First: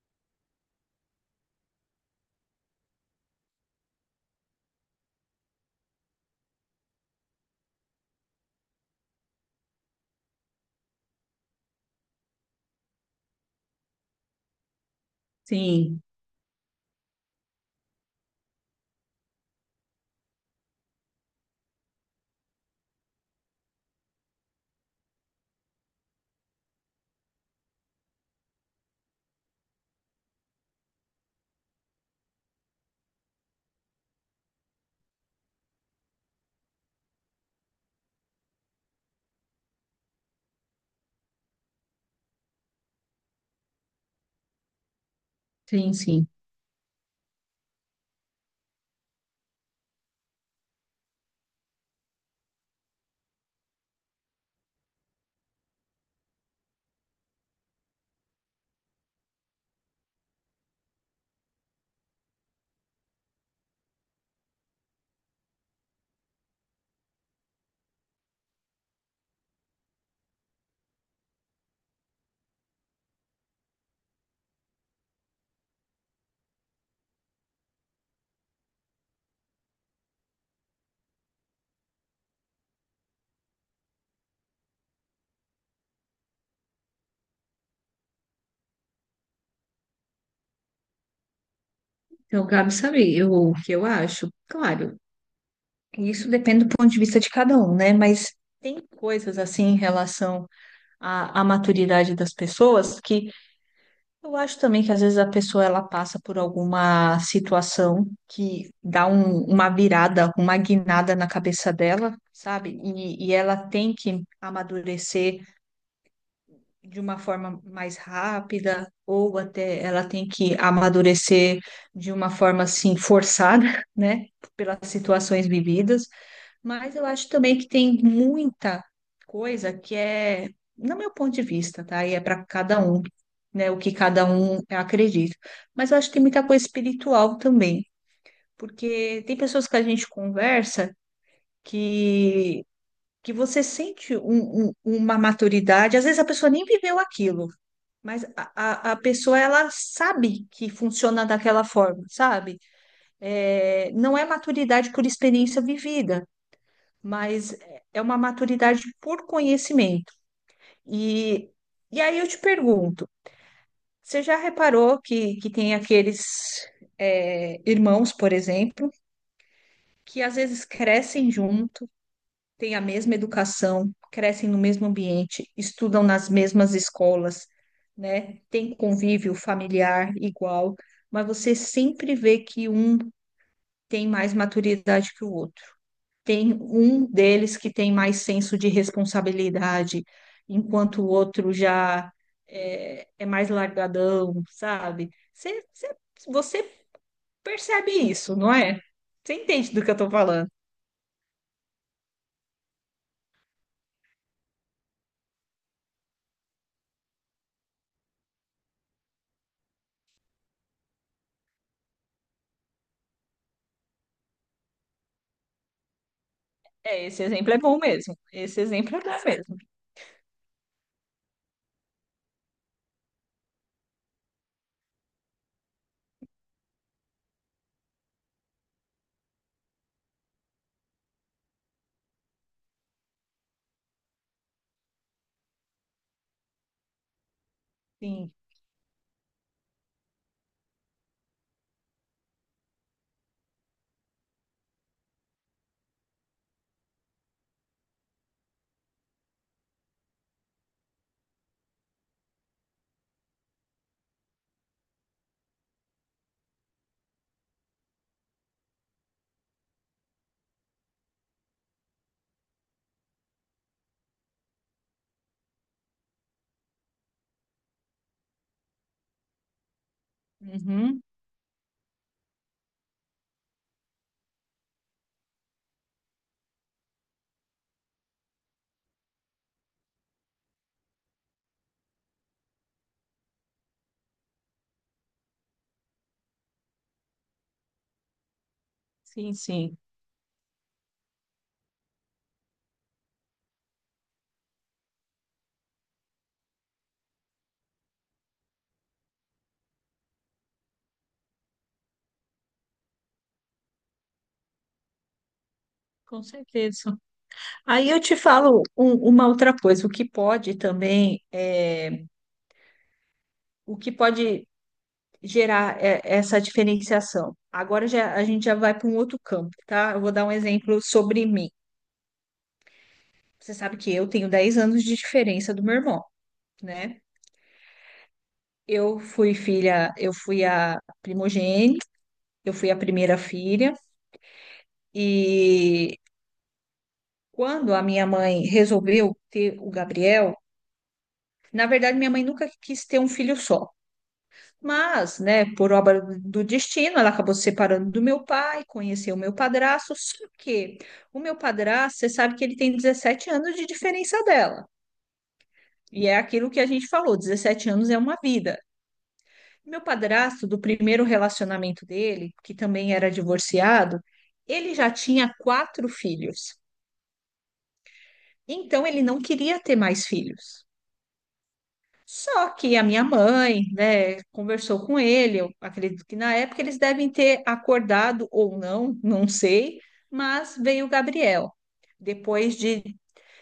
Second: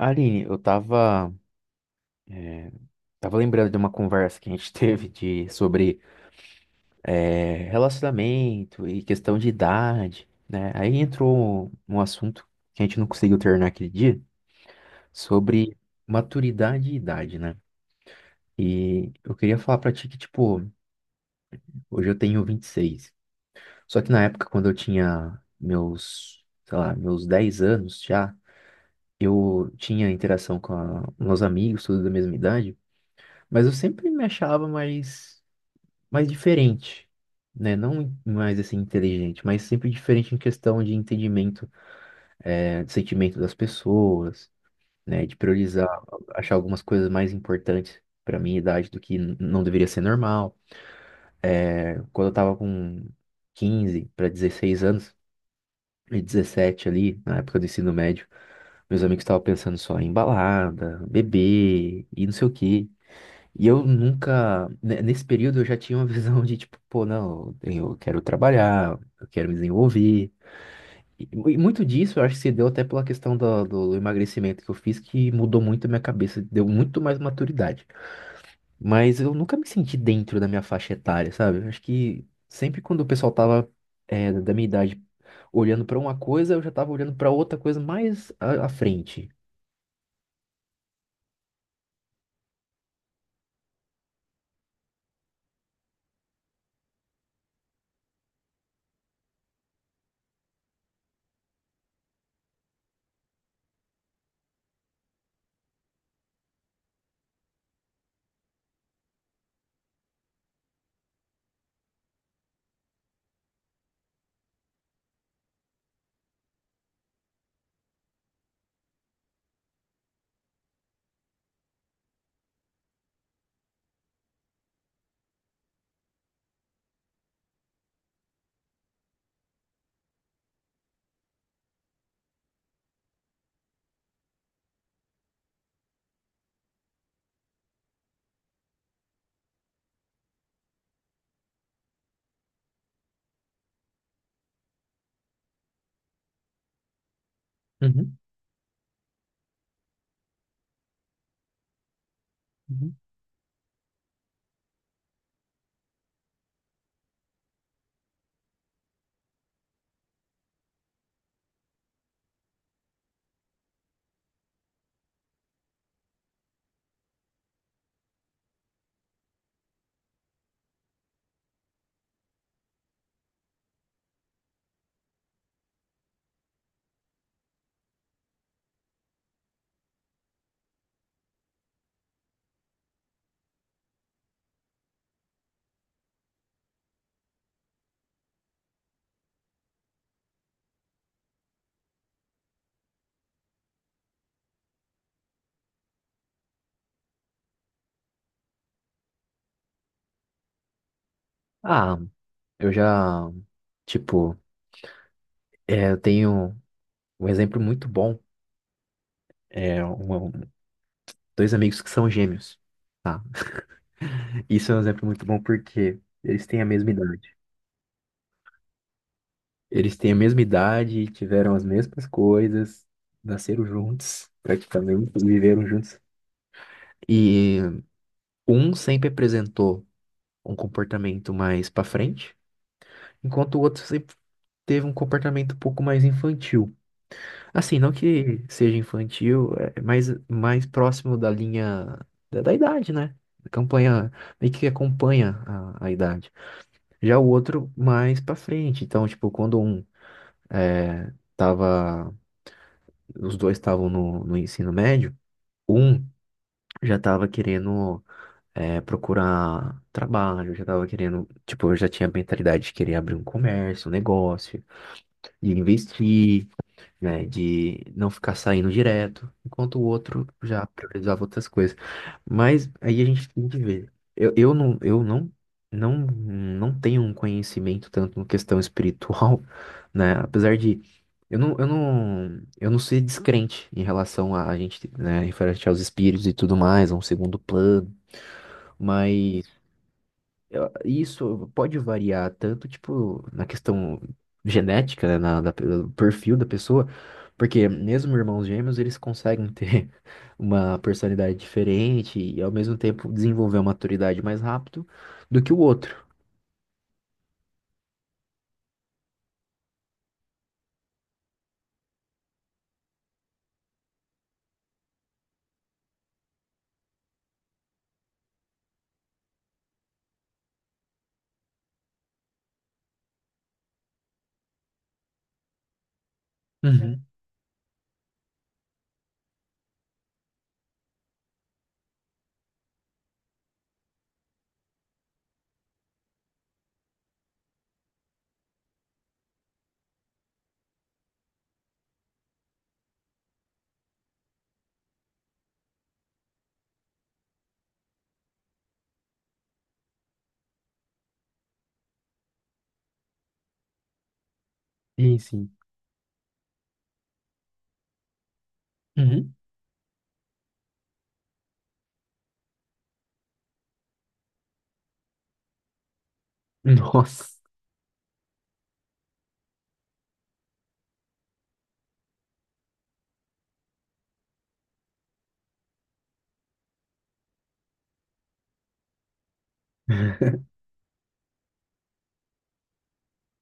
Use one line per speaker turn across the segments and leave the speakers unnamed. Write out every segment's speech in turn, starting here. Aline, eu tava, tava lembrando de uma conversa que a gente teve de, sobre relacionamento e questão de idade, né? Aí entrou um assunto que a gente não conseguiu terminar aquele dia, sobre
Sim,
maturidade e idade, né? E eu queria falar pra ti que, tipo, hoje eu tenho 26. Só que na época, quando eu tinha meus, sei lá, meus 10 anos já, eu tinha interação com meus amigos, todos da mesma idade, mas eu sempre me achava mais mais diferente, né? Não mais assim inteligente, mas sempre diferente em questão de entendimento, né, de sentimento das pessoas, né? De priorizar,
sim, sim.
achar algumas coisas mais importantes para minha idade do que não deveria ser normal. É. Quando eu tava com 15 para 16 anos, e 17 ali, na época do ensino médio, meus amigos estavam pensando só em balada, beber e não sei o quê. E eu nunca, nesse período eu já tinha uma visão de tipo, pô, não, eu quero trabalhar, eu quero me desenvolver. E, e muito disso eu acho que se deu até pela questão do emagrecimento que eu fiz, que mudou muito a minha cabeça, deu muito mais maturidade. Mas eu nunca me senti dentro da minha faixa etária, sabe? Eu acho que sempre quando o pessoal tava, é, da minha idade olhando pra uma coisa, eu já tava olhando pra outra coisa mais à frente.
Então, Gabi, sabe eu, o que eu acho? Claro, isso depende do ponto de vista de cada um, né? Mas tem coisas assim em relação à maturidade das pessoas que eu acho também que às vezes a pessoa ela passa por alguma situação que dá uma virada, uma guinada na cabeça dela, sabe? E ela tem que amadurecer de uma forma mais rápida, ou até ela tem que amadurecer de uma forma assim forçada, né, pelas situações vividas, mas eu acho também que tem muita coisa que é, no meu ponto de vista, tá? E é para cada um, né, o que cada um acredita. Mas eu acho que tem muita coisa espiritual também, porque tem pessoas que a gente conversa que que você sente uma maturidade, às vezes a pessoa nem viveu aquilo,
Uhum,
mas a pessoa, ela sabe que funciona daquela forma, sabe?
uhum.
É, não é maturidade por experiência vivida, mas é uma maturidade por conhecimento. E, e aí eu te pergunto, você já reparou que tem aqueles irmãos, por exemplo, que às vezes crescem juntos têm a mesma educação, crescem no mesmo ambiente, estudam nas mesmas escolas, né? Tem convívio familiar igual, mas você sempre vê que um tem mais maturidade que o outro. Tem um deles que tem mais senso de responsabilidade, enquanto o outro já é mais largadão, sabe? Você percebe isso, não é? Você entende do que eu tô falando?
Ah, eu já, tipo, é, eu tenho. Um exemplo muito bom é dois amigos que são gêmeos, tá? Isso é um exemplo muito bom porque eles têm a mesma
É, esse
idade.
exemplo é bom mesmo. Esse exemplo é bom mesmo.
Eles têm a mesma idade, tiveram as mesmas coisas, nasceram juntos, praticamente, viveram juntos. E um sempre apresentou um comportamento mais pra frente, enquanto o outro sempre teve um comportamento um pouco mais infantil. Assim, não
Sim.
que seja infantil, é mais, mais próximo da linha da idade, né? Campanha, meio que acompanha a idade. Já o outro mais pra frente. Então, tipo, quando um é, tava. Os dois estavam no ensino médio, um já tava querendo é, procurar trabalho, já tava querendo. Tipo, eu já tinha a mentalidade de querer abrir um comércio, um negócio, de investir, né? De não ficar saindo direto, enquanto o outro já
Uhum.
priorizava outras coisas. Mas aí a gente tem que ver. Eu não, não, não tenho um conhecimento tanto em questão espiritual, né? Apesar de eu não ser descrente em relação a gente, né, referente aos espíritos e tudo mais, a um segundo plano,
Sim,
mas
sim,
isso pode variar tanto, tipo, na questão genética, né, do perfil da pessoa, porque mesmo irmãos gêmeos, eles conseguem ter uma personalidade diferente e, ao mesmo tempo, desenvolver uma maturidade mais rápido do que o outro.
com certeza. Aí eu te falo uma outra coisa, o que pode também, o que pode gerar essa diferenciação. Agora já, a gente já vai para um outro campo, tá? Eu vou dar um exemplo sobre mim. Você sabe que eu tenho 10 anos de diferença do meu irmão, né?
Uhum.
Eu fui filha, eu fui a primogênita, eu fui a primeira filha, e quando a minha mãe resolveu ter o Gabriel, na verdade, minha mãe nunca quis ter um filho só, mas, né, por obra do destino, ela acabou se separando do meu pai, conheceu o meu padrasto, só que o meu padrasto, você sabe que ele tem 17 anos de diferença dela.
Sim, sim.
E é aquilo que a gente falou, 17 anos é uma vida.
Uhum.
Meu padrasto, do primeiro relacionamento dele, que também era divorciado, ele já tinha quatro filhos.
Nossa.
Então, ele não queria ter mais filhos. Só que a minha mãe, né, conversou com ele. Eu acredito que na época eles devem ter acordado ou não, não sei, mas veio o Gabriel, depois de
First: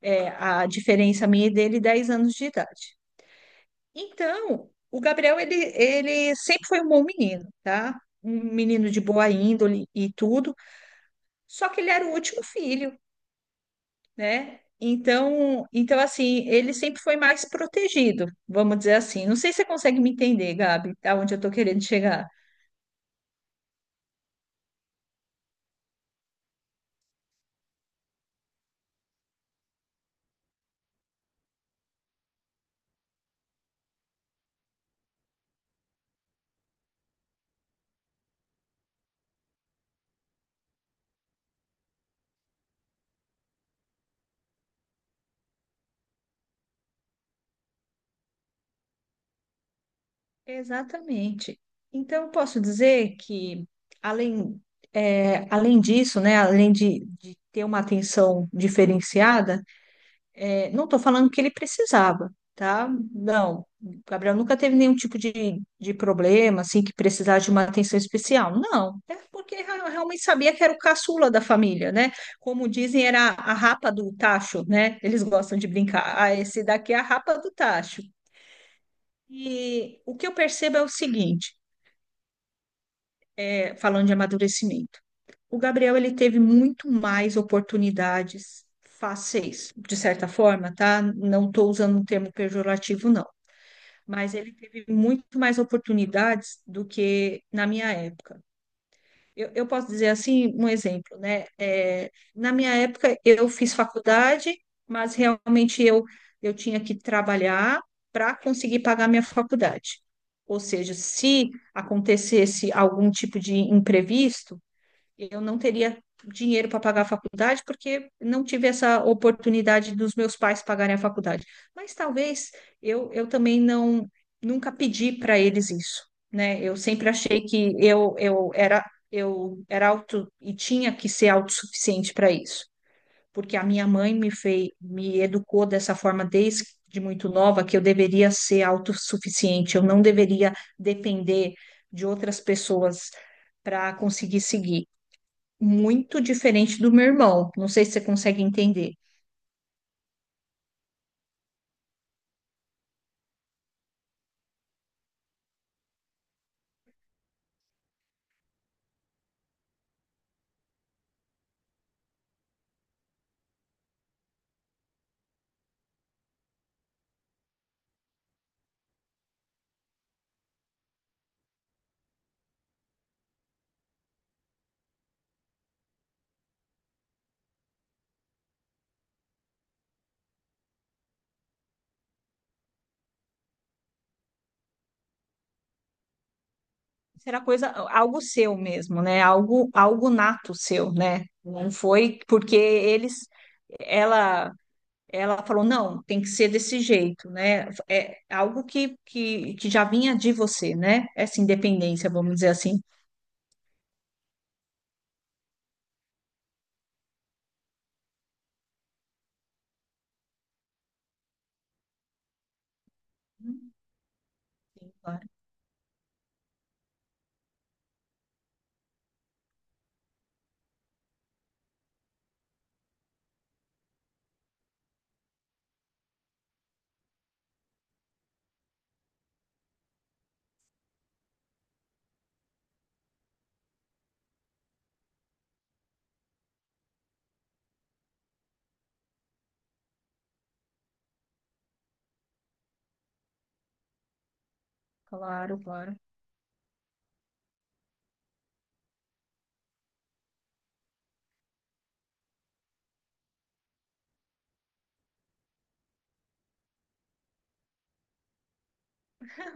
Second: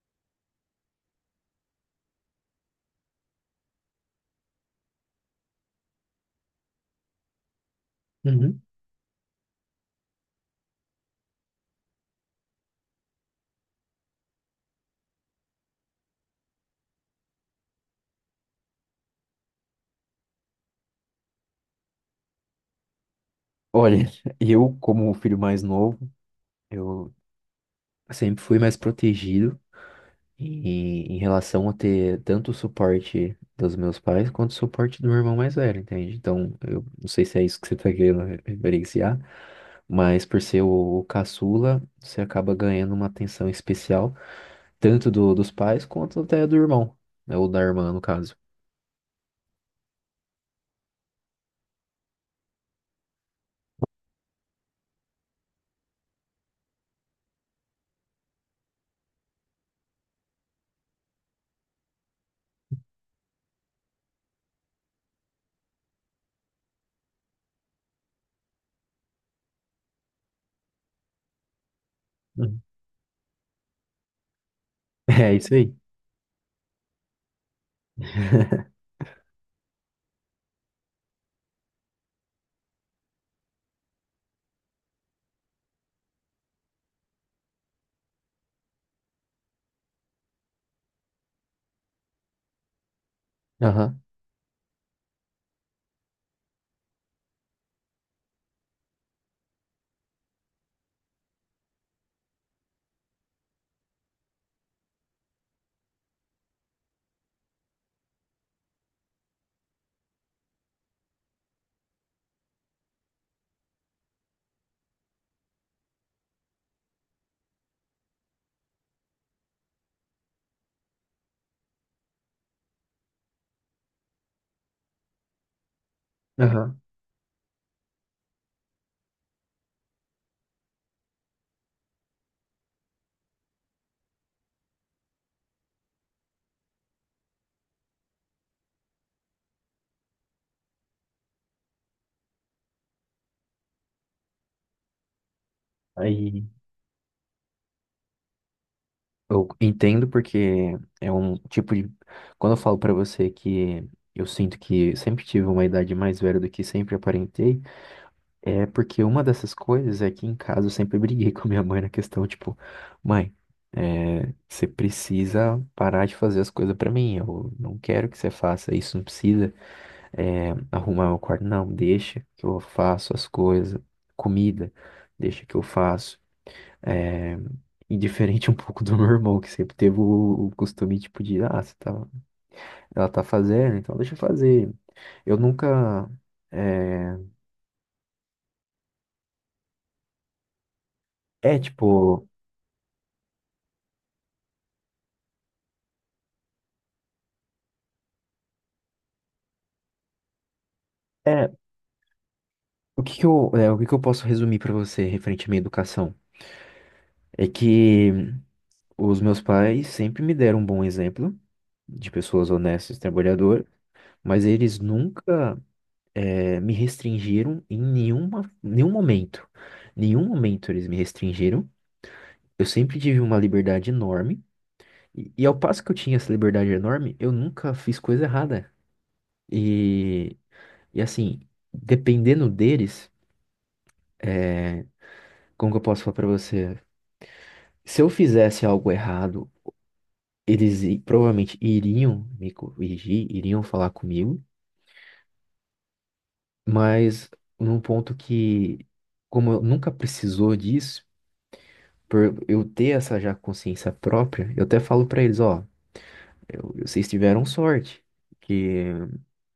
a diferença minha e dele, 10 anos de idade. Então, o Gabriel, ele sempre foi um bom menino, tá? Um
Uhum.
menino de boa índole e tudo, só que ele era o último filho, né? Então assim, ele sempre foi mais protegido, vamos dizer assim. Não sei se você consegue me entender, Gabi, aonde eu estou querendo chegar.
Olha, eu, como o filho mais novo, eu sempre fui mais protegido. E em relação a ter tanto o suporte dos meus pais quanto o suporte do meu irmão mais velho, entende? Então, eu não sei se é isso que você tá querendo referenciar, mas por ser o caçula, você acaba ganhando uma atenção especial, tanto dos pais quanto até do irmão, né? Ou da irmã, no caso.
Exatamente. Então, eu posso dizer que, além, além disso, né, além de ter uma atenção diferenciada. É, não estou falando que ele precisava, tá? Não, o Gabriel nunca teve nenhum tipo de problema, assim, que precisasse de uma atenção especial. Não, é porque eu realmente sabia que era o caçula da família, né?
Uhum.
Como dizem, era a rapa do tacho, né? Eles
É isso
gostam de
aí.
brincar. Ah, esse daqui é a rapa do tacho. E o que eu percebo é o seguinte, falando de amadurecimento. O Gabriel ele teve muito mais oportunidades fáceis, de certa forma, tá? Não estou usando um termo pejorativo, não,
Aham,
mas ele teve muito mais oportunidades do que na minha época. Eu posso dizer assim, um exemplo, né? É, na minha época, eu fiz faculdade, mas realmente eu tinha que trabalhar para conseguir pagar minha faculdade. Ou seja, se acontecesse algum tipo de imprevisto, eu não teria dinheiro para pagar a faculdade porque não tive essa oportunidade dos meus pais pagarem a faculdade. Mas talvez eu também não nunca pedi para eles isso, né? Eu
aham.
sempre achei que eu era auto e tinha que ser autossuficiente para isso, porque a minha mãe me educou dessa forma desde de muito nova que eu deveria ser autossuficiente, eu não deveria depender de outras pessoas para conseguir seguir muito
Aí
diferente do meu irmão. Não sei se você consegue entender.
eu entendo porque é um tipo de. Quando eu falo pra você que eu sinto que sempre tive uma idade mais velha do que sempre aparentei. É porque uma dessas coisas é que em casa eu sempre briguei com a minha mãe na questão, tipo, mãe, é, você precisa parar de fazer as coisas pra mim, eu não quero que você faça isso, não precisa é, arrumar meu quarto, não, deixa que eu faço as coisas, comida, deixa que eu faço. É, e diferente um pouco do meu irmão, que sempre teve o costume, tipo, de, ah, você tá, ela tá fazendo, então deixa eu fazer. Eu nunca, é,
Será coisa, algo seu mesmo, né? Algo, algo nato seu, né?
é
Não foi
tipo...
porque ela, ela falou, não, tem que ser desse jeito, né? É algo que já vinha de você, né? Essa
É,
independência, vamos dizer assim.
O que que eu posso resumir para você referente à minha educação? É que os meus pais sempre me deram um bom exemplo de pessoas honestas e trabalhadoras,
Hum,
mas eles
sim, claro,
nunca é, me restringiram em nenhuma, nenhum momento. Nenhum momento eles me restringiram. Eu sempre tive uma liberdade enorme. E ao passo que eu tinha essa liberdade enorme, eu nunca fiz coisa errada. E, e assim, dependendo deles, é, como que eu posso falar para você? Se eu fizesse algo errado, provavelmente iriam me corrigir, iriam falar comigo,
claro, claro.
mas num ponto que, como eu nunca precisou disso, por eu ter essa já consciência própria, eu até falo pra eles, ó, vocês tiveram sorte, que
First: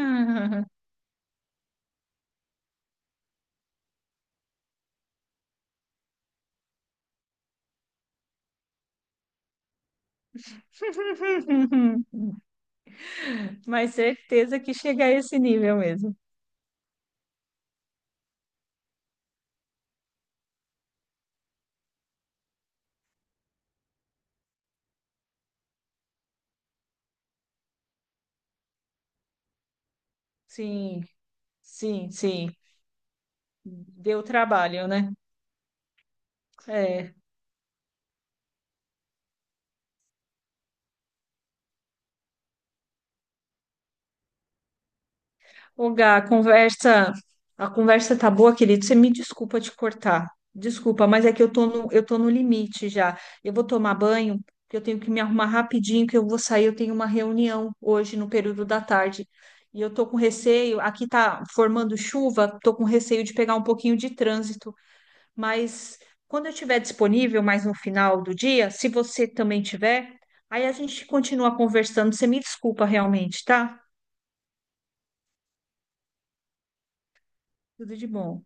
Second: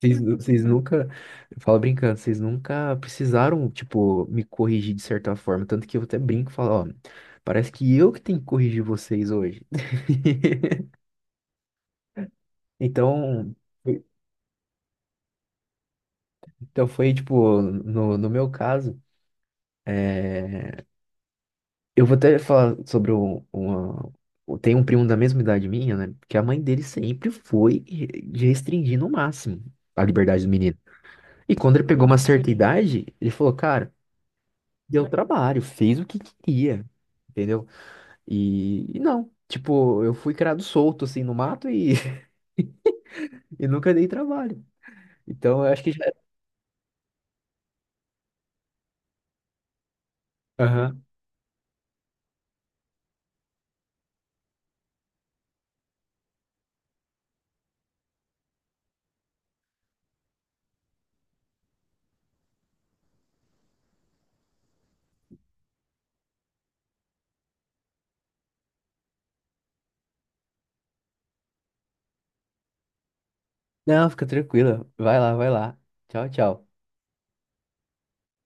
vocês nunca, eu falo brincando, vocês nunca precisaram, tipo, me corrigir de certa forma, tanto que eu até brinco e falo, ó, parece que eu que tenho que corrigir vocês hoje. Então,
Mas certeza que chega a esse nível mesmo.
então foi tipo, no meu caso, é, eu vou até falar sobre um, uma. Tem um primo da mesma idade minha, né? Que a mãe dele sempre foi de restringir no máximo a liberdade do menino.
Sim,
E quando ele pegou
sim,
uma certa
sim.
idade, ele falou, cara,
Deu trabalho,
deu
né?
trabalho, fez o que queria,
É.
entendeu? E não, tipo, eu fui criado solto assim no mato e, e nunca dei trabalho. Então eu acho que
Ô,
já.
Gá, a conversa tá boa, querido. Você me desculpa te cortar.
Aham.
Desculpa, mas é que eu tô no limite já. Eu vou tomar banho, que eu tenho que me arrumar rapidinho, que eu vou sair, eu tenho uma reunião hoje no período da tarde. E eu tô com receio, aqui tá formando chuva, tô com receio de pegar um pouquinho de trânsito. Mas quando eu estiver disponível, mais no final do dia, se você também tiver, aí a gente continua conversando. Você me desculpa realmente, tá?
Não, fica tranquila. Vai lá, vai lá. Tchau, tchau.
Tudo de bom.